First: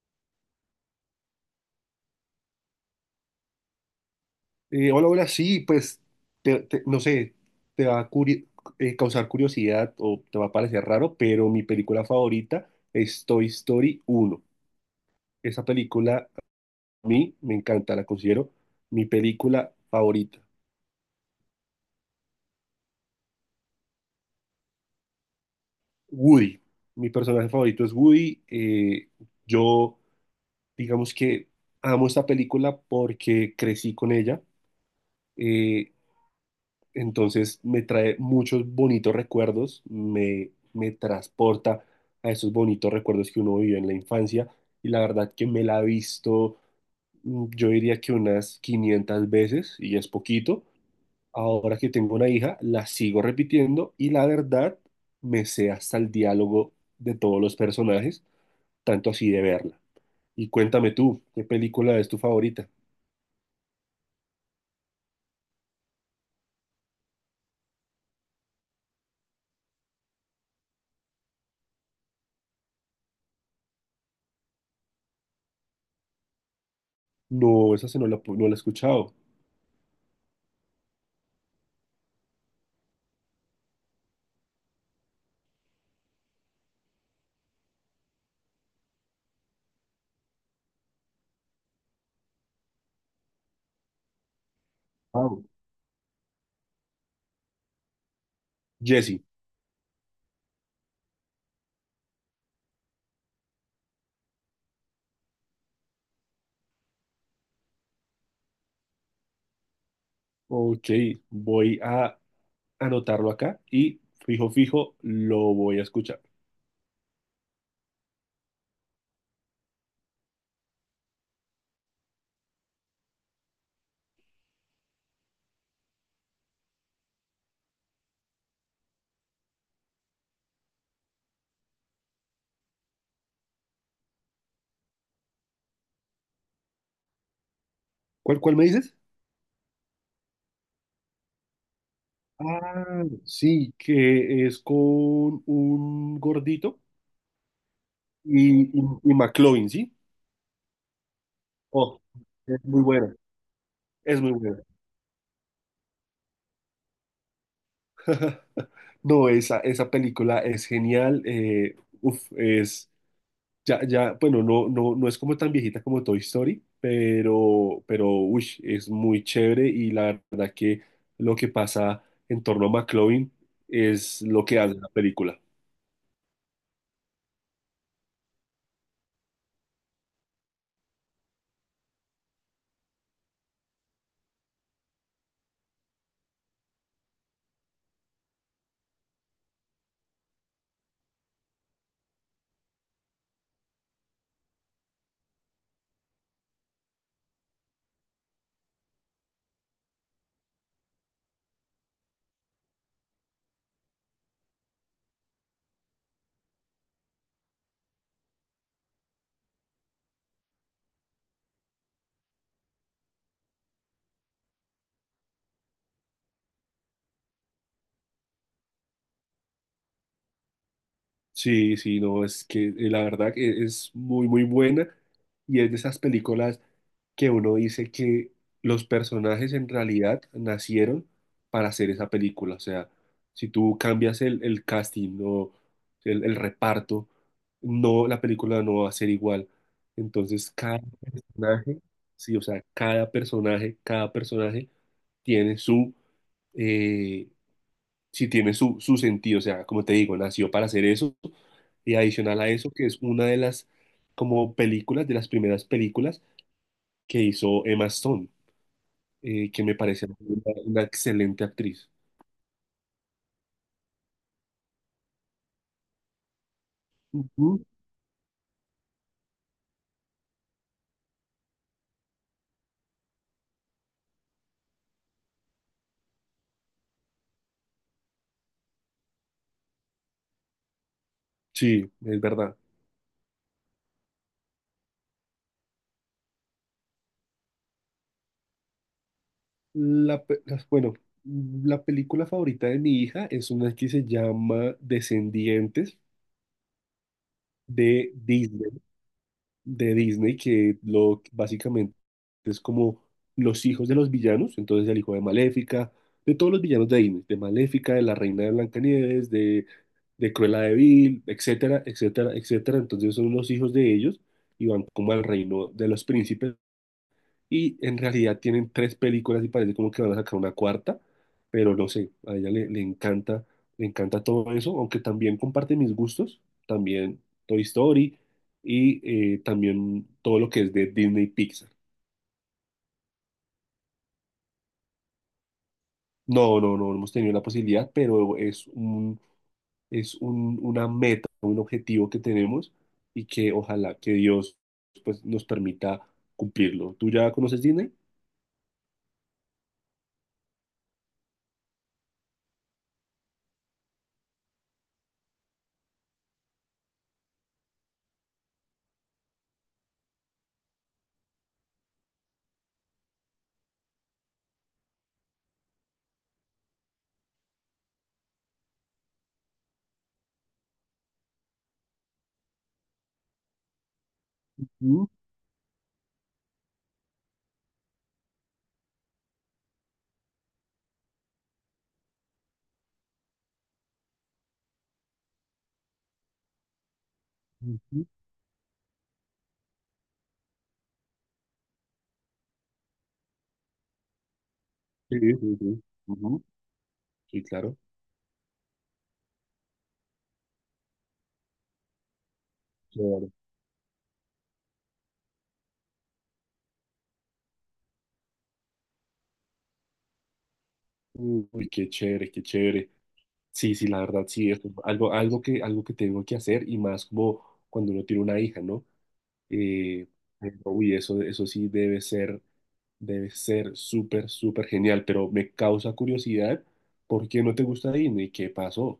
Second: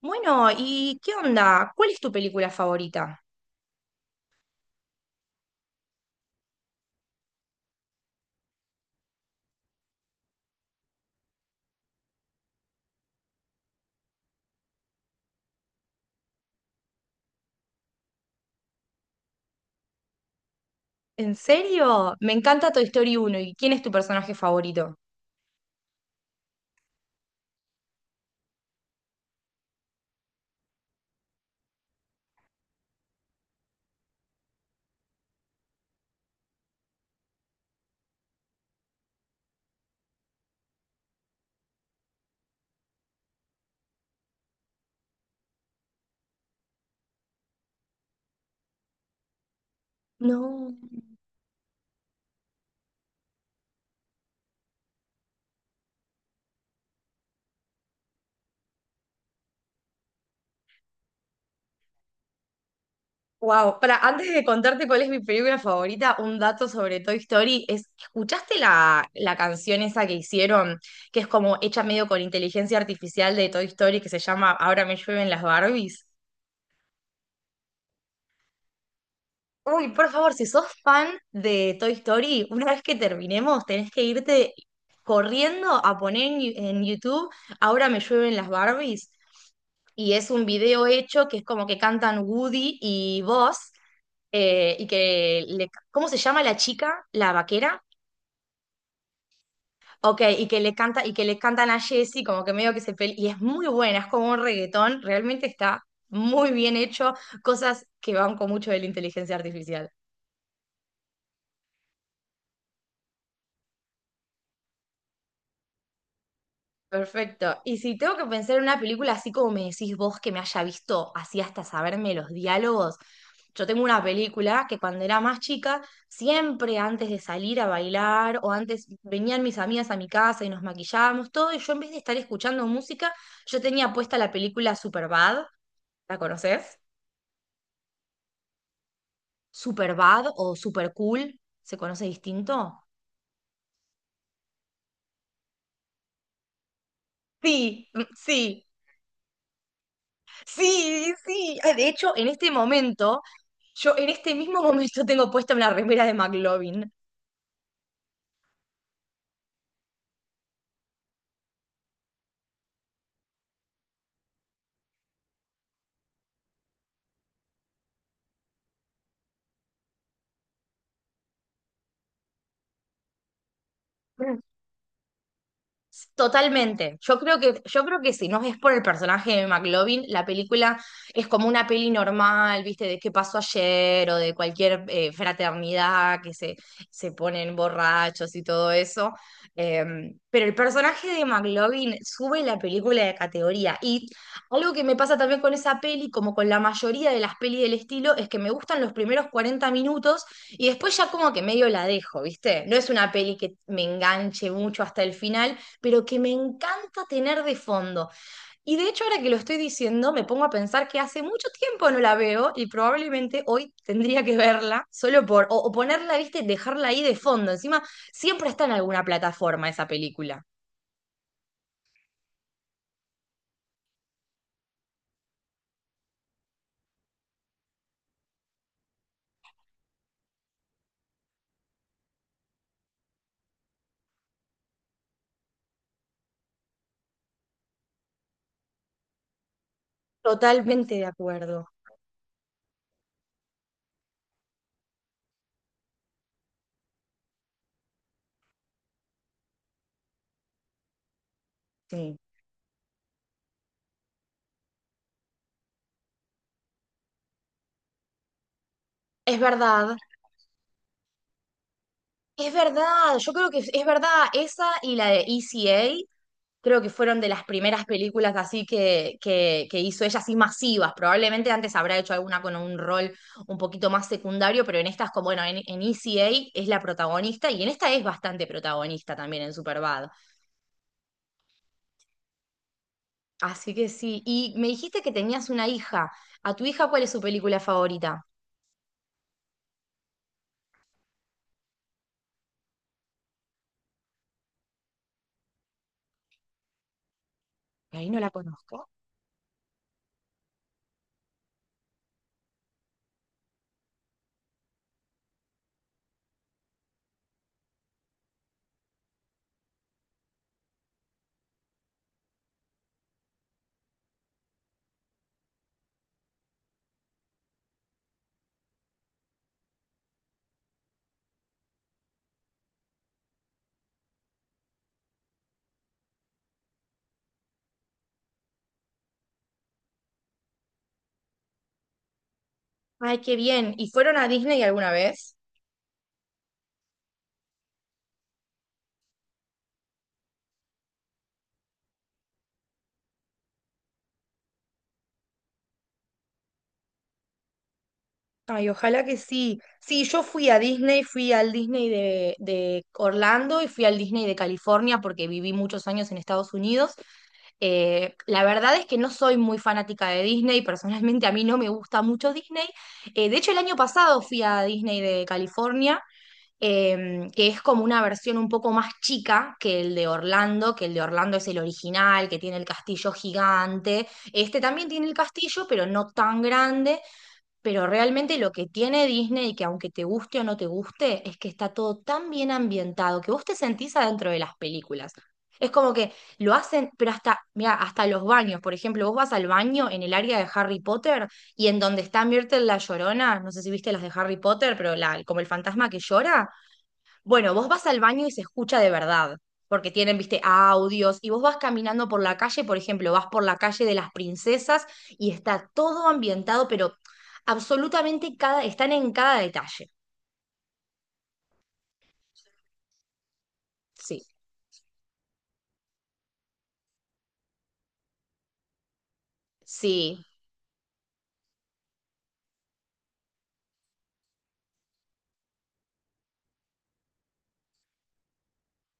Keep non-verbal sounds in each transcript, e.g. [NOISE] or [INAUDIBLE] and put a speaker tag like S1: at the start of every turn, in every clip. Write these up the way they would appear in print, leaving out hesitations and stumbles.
S1: Bueno, ¿y qué onda? ¿Cuál es tu película favorita?
S2: Hola, hola, sí, pues, no sé, te va a curi- causar curiosidad o te va a parecer raro, pero mi película favorita es Toy Story uno. Esa película a mí me encanta, la considero mi película favorita.
S1: ¿En serio? Me encanta Toy Story uno. ¿Y quién es tu personaje favorito?
S2: Woody, mi personaje favorito es Woody. Yo, digamos que amo esta película porque crecí con ella. eh, Entonces me trae muchos bonitos recuerdos, me transporta a esos bonitos recuerdos que uno vivió en la infancia y la verdad que me la he visto, yo diría que unas 500 veces y es poquito.
S1: No.
S2: Ahora que tengo una hija, la sigo repitiendo y la verdad me sé hasta el diálogo de todos los personajes, tanto así de verla. Y cuéntame tú, ¿qué película es tu favorita?
S1: Wow, para antes de contarte cuál es mi película favorita, un dato sobre Toy Story es, ¿escuchaste la canción esa que hicieron, que es como hecha medio con inteligencia artificial de Toy Story, que se llama Ahora me llueven las Barbies?
S2: No, esa se no la, pu- no la he escuchado.
S1: Uy, por favor, si sos fan de Toy Story, una vez que terminemos, tenés que irte corriendo a poner en, en YouTube Ahora me llueven las Barbies. Y es un video hecho que es como que cantan Woody y Buzz. Y que
S2: Wow.
S1: le, ¿cómo se llama la chica? La vaquera.
S2: Jesse.
S1: Ok, y que le canta, y que le cantan a Jessie, como que medio que se pelea. Y es muy buena, es como un reggaetón, realmente está muy bien hecho, cosas que van con mucho de la inteligencia artificial.
S2: Ok, voy a anotarlo acá y fijo, fijo, lo voy a escuchar.
S1: Perfecto. Y si tengo que pensar en una película así como me decís vos que me haya visto así hasta saberme los diálogos, yo tengo una película que cuando era más chica, siempre antes de salir a bailar o antes venían mis amigas a mi casa y nos maquillábamos todo y yo en vez de estar escuchando música, yo tenía puesta la película Superbad, ¿la conoces?
S2: ¿Cuál, cuál me dices?
S1: Superbad o Super Cool, ¿se conoce distinto?
S2: Ah, sí, que es con un gordito
S1: Sí, mm, sí.
S2: y McLovin, ¿sí?
S1: Sí, sí. Ah, de
S2: Oh,
S1: hecho, en este
S2: es muy buena,
S1: momento, yo en
S2: es muy
S1: este mismo
S2: buena.
S1: momento tengo puesta una remera de McLovin.
S2: [LAUGHS] No, esa película es genial. Uf, es. Ya, ya, bueno, no, no, no es como tan viejita como Toy Story, pero, uy, es muy chévere y la verdad que lo que pasa en torno a McLovin es lo que hace la película.
S1: Totalmente. Yo creo que si no es por el personaje de McLovin, la película es como una peli normal, ¿viste? De qué pasó ayer o de cualquier fraternidad que se ponen borrachos y todo eso. Eh, pero el personaje de McLovin sube la película de categoría. Y algo que me pasa también con esa peli, como con la mayoría de las pelis del estilo, es que me gustan los primeros 40 minutos y después ya como que medio la dejo, ¿viste? No es una peli que me enganche mucho hasta el final pero que me encanta tener de fondo. Y de hecho, ahora que lo estoy diciendo, me pongo a pensar que hace mucho tiempo no la veo y probablemente hoy tendría que verla solo por, o ponerla, viste, dejarla ahí de fondo. Encima, siempre está en alguna plataforma esa película.
S2: Sí, sí, no, es que la verdad que es muy, muy buena y es de esas películas que uno dice que los personajes en realidad nacieron para hacer esa película. O sea, si tú cambias el casting o el reparto, no, la película no va a ser igual. Entonces, cada
S1: Totalmente de acuerdo.
S2: personaje, sí, o sea, cada personaje tiene eh, si tiene su, su sentido, o sea, como te digo, nació para hacer eso, y
S1: Sí.
S2: adicional a eso, que es una de las, como películas, de las primeras películas que hizo Emma Stone,
S1: Es
S2: que me
S1: verdad,
S2: parece una excelente actriz.
S1: es verdad. Yo creo que es verdad esa y la de ECA creo que fueron de las
S2: Ujú.
S1: primeras películas así que hizo ella, así masivas. Probablemente antes habrá hecho alguna con un rol un poquito más secundario, pero en estas, como bueno, en ECA es la protagonista y en esta es bastante protagonista también en Superbad.
S2: Sí, es verdad.
S1: Así que sí, y me dijiste que tenías una hija. ¿A tu hija cuál es su película favorita?
S2: Bueno, la película favorita de mi hija es una que se llama Descendientes
S1: Ahí
S2: de
S1: no la
S2: Disney.
S1: conozco.
S2: De Disney que lo básicamente es como los hijos de los villanos, entonces el hijo de Maléfica, de todos los villanos de Disney, de Maléfica, de la reina de Blancanieves, de Cruella de Vil, etcétera, etcétera, etcétera. Entonces son los hijos de ellos y van como al reino de los príncipes y en realidad tienen tres películas y parece como que van a sacar una cuarta, pero no sé, a ella le encanta todo eso, aunque también comparte mis gustos, también Toy Story y también todo lo que es de Disney y Pixar.
S1: Ay, qué bien. ¿Y fueron a Disney alguna vez?
S2: No, no, no, no hemos tenido la posibilidad, pero es un, una meta, un objetivo que tenemos y que ojalá que Dios pues, nos permita cumplirlo. ¿Tú ya conoces Disney?
S1: Ay, ojalá que sí. Sí, yo fui a Disney, fui al Disney de Orlando y fui al Disney de California porque viví muchos años en Estados Unidos. La verdad es que no soy muy fanática de Disney, personalmente a mí no me gusta mucho Disney. De hecho, el año pasado fui a Disney de California, que es como una versión un poco más chica que el de Orlando, que el de Orlando es el original, que tiene el castillo gigante. Este también
S2: Mm,
S1: tiene el castillo, pero no tan grande. Pero realmente lo que tiene Disney, y que aunque te guste o no te guste, es que está todo tan bien ambientado que vos te sentís adentro de las películas. Es como que lo hacen, pero hasta, mira, hasta
S2: ujú.
S1: los baños. Por ejemplo, vos vas al baño en el área de Harry Potter y en donde está Myrtle la Llorona, no sé si viste las de Harry Potter, pero
S2: Sí,
S1: la, como el
S2: sí, sí.
S1: fantasma que
S2: Ujú.
S1: llora,
S2: Sí,
S1: bueno, vos
S2: claro.
S1: vas al baño y se escucha de verdad, porque tienen, viste, audios, y vos vas caminando por la calle, por ejemplo, vas por la calle de las princesas y está todo ambientado, pero absolutamente cada, están en cada detalle.
S2: Uy, qué chévere, qué chévere. Sí, sí, la
S1: Sí,
S2: verdad, sí, es algo, algo que tengo que hacer y más como cuando uno tiene una hija, ¿no? Eh,
S1: sí.
S2: pero, uy, eso sí debe ser súper, súper genial, pero me causa curiosidad, ¿por qué no te gusta Disney? ¿Qué pasó?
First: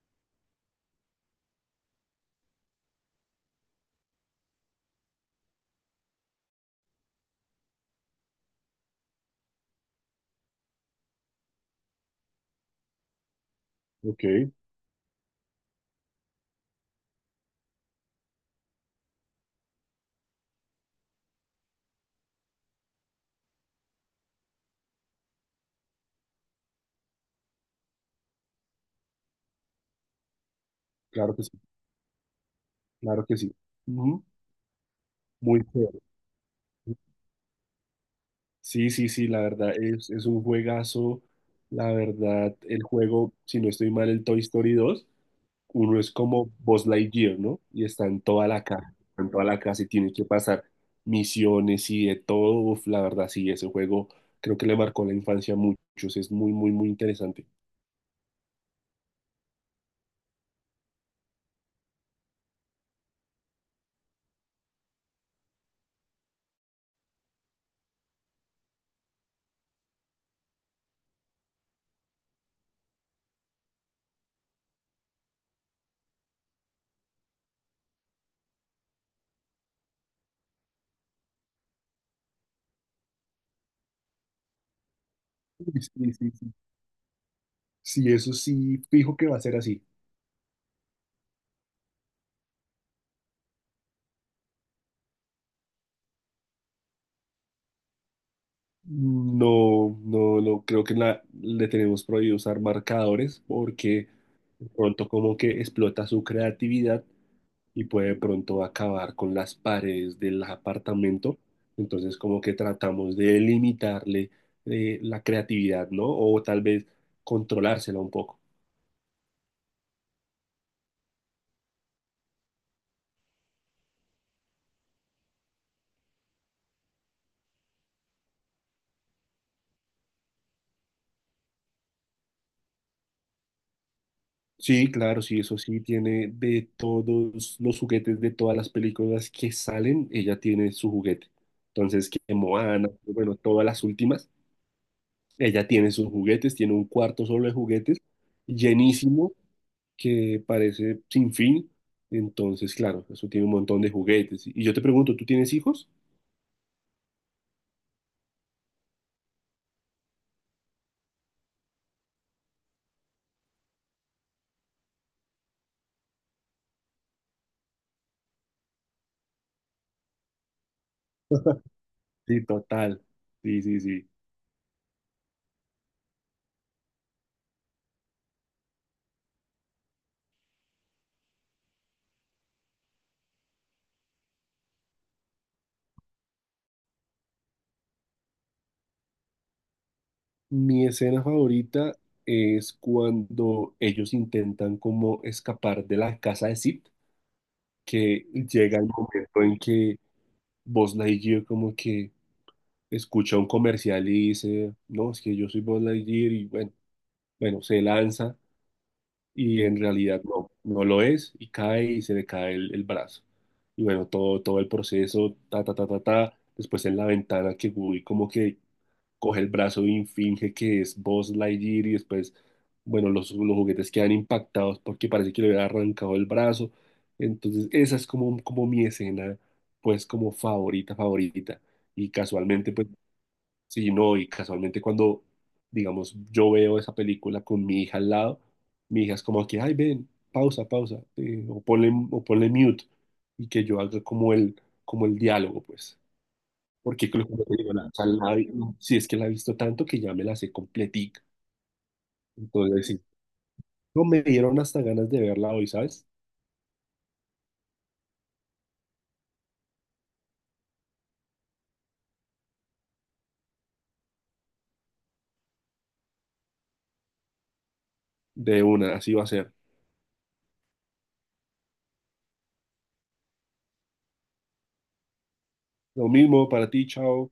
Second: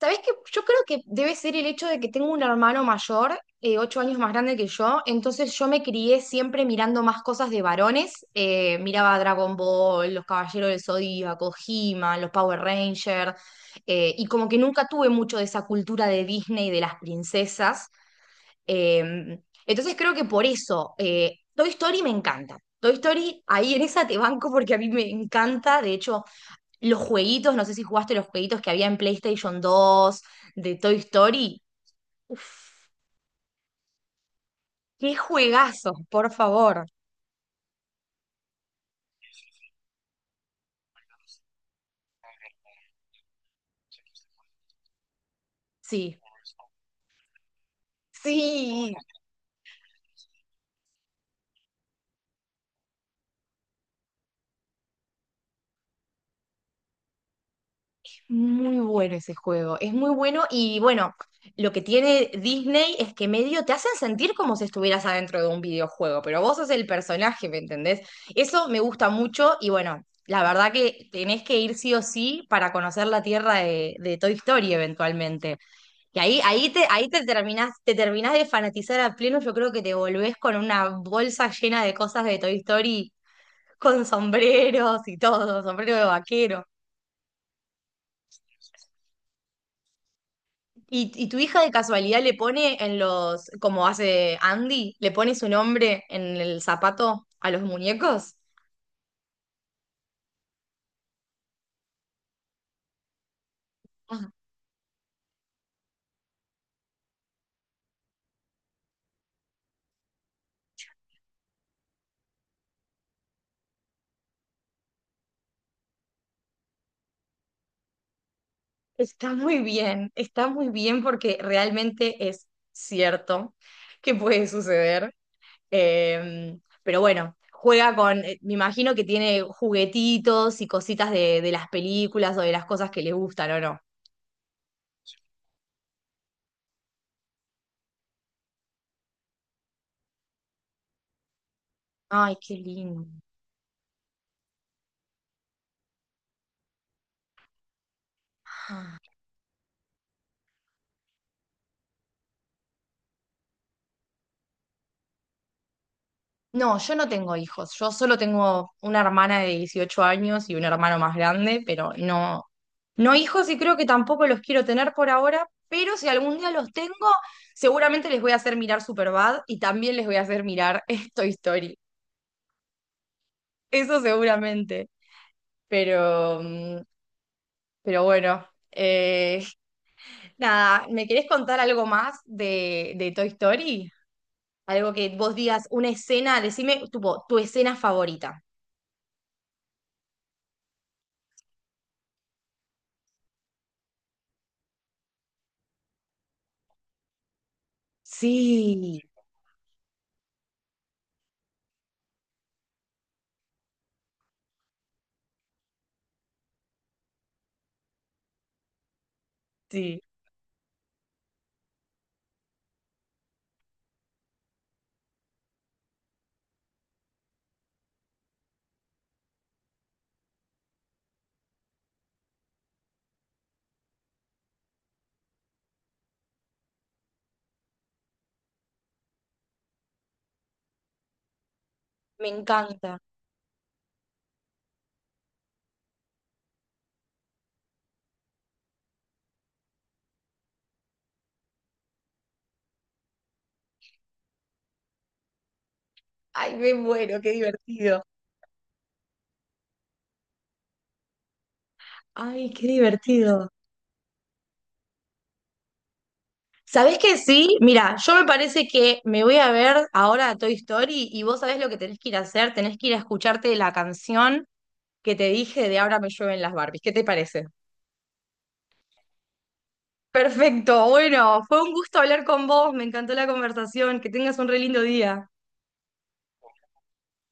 S1: ¿Sabés qué? Yo creo que debe ser el hecho de que tengo un hermano mayor, ocho años más grande que yo, entonces yo me crié siempre mirando más cosas de varones. Miraba Dragon Ball, Los Caballeros del Zodíaco, He-Man, los Power Rangers, y
S2: Ok,
S1: como que nunca tuve mucho de esa cultura de Disney, de las princesas. eh, entonces creo que por eso, Toy Story me encanta. Toy Story, ahí en esa te banco porque a mí me encanta, de hecho... Los jueguitos, no sé si jugaste los jueguitos que había en PlayStation dos de Toy
S2: claro que sí,
S1: Story. Uf,
S2: claro que sí. Ujú.
S1: qué
S2: Muy
S1: juegazos,
S2: chévere.
S1: por favor.
S2: Sí, sí, sí, la verdad es un juegazo. La verdad, el juego, si no estoy mal, el Toy Story dos. Uno es
S1: Sí,
S2: como Buzz Lightyear, ¿no? Y está en toda la
S1: sí.
S2: casa, en toda la casa y tiene que pasar misiones y de todo. Uf, la verdad, sí, ese juego creo que le marcó la infancia a muchos. Es muy, muy, muy interesante.
S1: Muy bueno ese juego, es muy bueno y bueno, lo que tiene Disney es que medio te hacen sentir como si estuvieras adentro de un videojuego, pero vos sos el personaje, ¿me entendés? Eso me gusta mucho y bueno, la verdad que tenés que ir sí o sí para conocer la tierra de Toy Story eventualmente. Y ahí te terminás de fanatizar a pleno, yo creo que te volvés con una bolsa llena de cosas de Toy Story, con sombreros y todo,
S2: Uy,
S1: sombrero de
S2: sí, sí, sí.
S1: vaquero.
S2: Sí, eso sí, fijo que va a ser así.
S1: ¿Y tu hija de casualidad le pone en los, como hace Andy, le pone su nombre en el zapato a los muñecos?
S2: No, no, no, creo que le tenemos prohibido usar marcadores porque
S1: Ah,
S2: de pronto como que explota su creatividad y puede de pronto acabar con las paredes del apartamento. Entonces, como que tratamos de limitarle la creatividad, ¿no? O tal vez controlársela un poco.
S1: está muy bien, está muy bien porque realmente es cierto que puede suceder. Pero bueno, juega con, me imagino que tiene juguetitos y cositas de las películas o de las cosas que le gustan, ¿o no?
S2: Sí, claro, sí, eso sí, tiene de todos los juguetes de todas las películas que salen, ella tiene su juguete. Entonces, que
S1: Ay, qué
S2: Moana,
S1: lindo.
S2: bueno, todas las últimas, ella tiene sus juguetes, tiene un cuarto solo de juguetes, llenísimo, que parece sin fin. Entonces, claro, eso tiene un montón de juguetes. Y yo te pregunto, ¿tú tienes hijos?
S1: No, yo no tengo hijos. Yo solo tengo una hermana de 18 años y un hermano más grande, pero no, no hijos y creo que tampoco los quiero tener por ahora, pero si algún día los tengo, seguramente les voy a hacer mirar Superbad y también les voy a hacer mirar [LAUGHS] Toy Story.
S2: Sí, total. Sí, sí,
S1: Eso
S2: sí.
S1: seguramente. Pero, mm, pero bueno, [LAUGHS] nada, ¿me querés contar algo más de Toy Story? Algo que vos digas, una escena, decime tipo, tu escena favorita.
S2: Mi escena favorita es cuando ellos intentan como escapar de la casa de Sid, que llega el
S1: Sí,
S2: momento en que Buzz Lightyear como que escucha un comercial y dice, no, es que yo soy Buzz Lightyear y bueno, bueno, se lanza y en
S1: sí.
S2: realidad no, no lo es y cae y se le cae el brazo. Y bueno, todo, todo el proceso, ta, ta, ta, ta, ta, después en la ventana que Woody como que coge el brazo y finge que es Buzz Lightyear y después, bueno, los juguetes quedan impactados porque parece que le había arrancado el brazo. Entonces, esa es como, como mi escena, pues como favorita, favorita. Y
S1: Me
S2: casualmente, pues
S1: encanta.
S2: sí, no, y casualmente cuando, digamos, yo veo esa película con mi hija al lado, mi hija es como aquí, ay, ven, pausa, pausa, o ponle mute, y que yo haga como el diálogo, pues.
S1: Ay, me
S2: Porque
S1: muero,
S2: creo
S1: qué
S2: que como te digo, la, o
S1: divertido.
S2: sea, la vi- si es que la he visto tanto que ya me la sé completica.
S1: Ay, qué
S2: Entonces, sí,
S1: divertido.
S2: no me dieron hasta ganas de verla hoy, ¿sabes?
S1: ¿Sabés que sí? Mira, yo me parece que me voy a ver ahora a Toy Story y vos sabés lo que tenés que ir a hacer, tenés que ir a escucharte la canción que te dije de Ahora me llueven las Barbies. ¿Qué te parece?
S2: De una, así va a ser.
S1: Perfecto, bueno, fue un gusto hablar con vos, me encantó la conversación, que tengas un re lindo día.
S2: Lo mismo para ti, chao.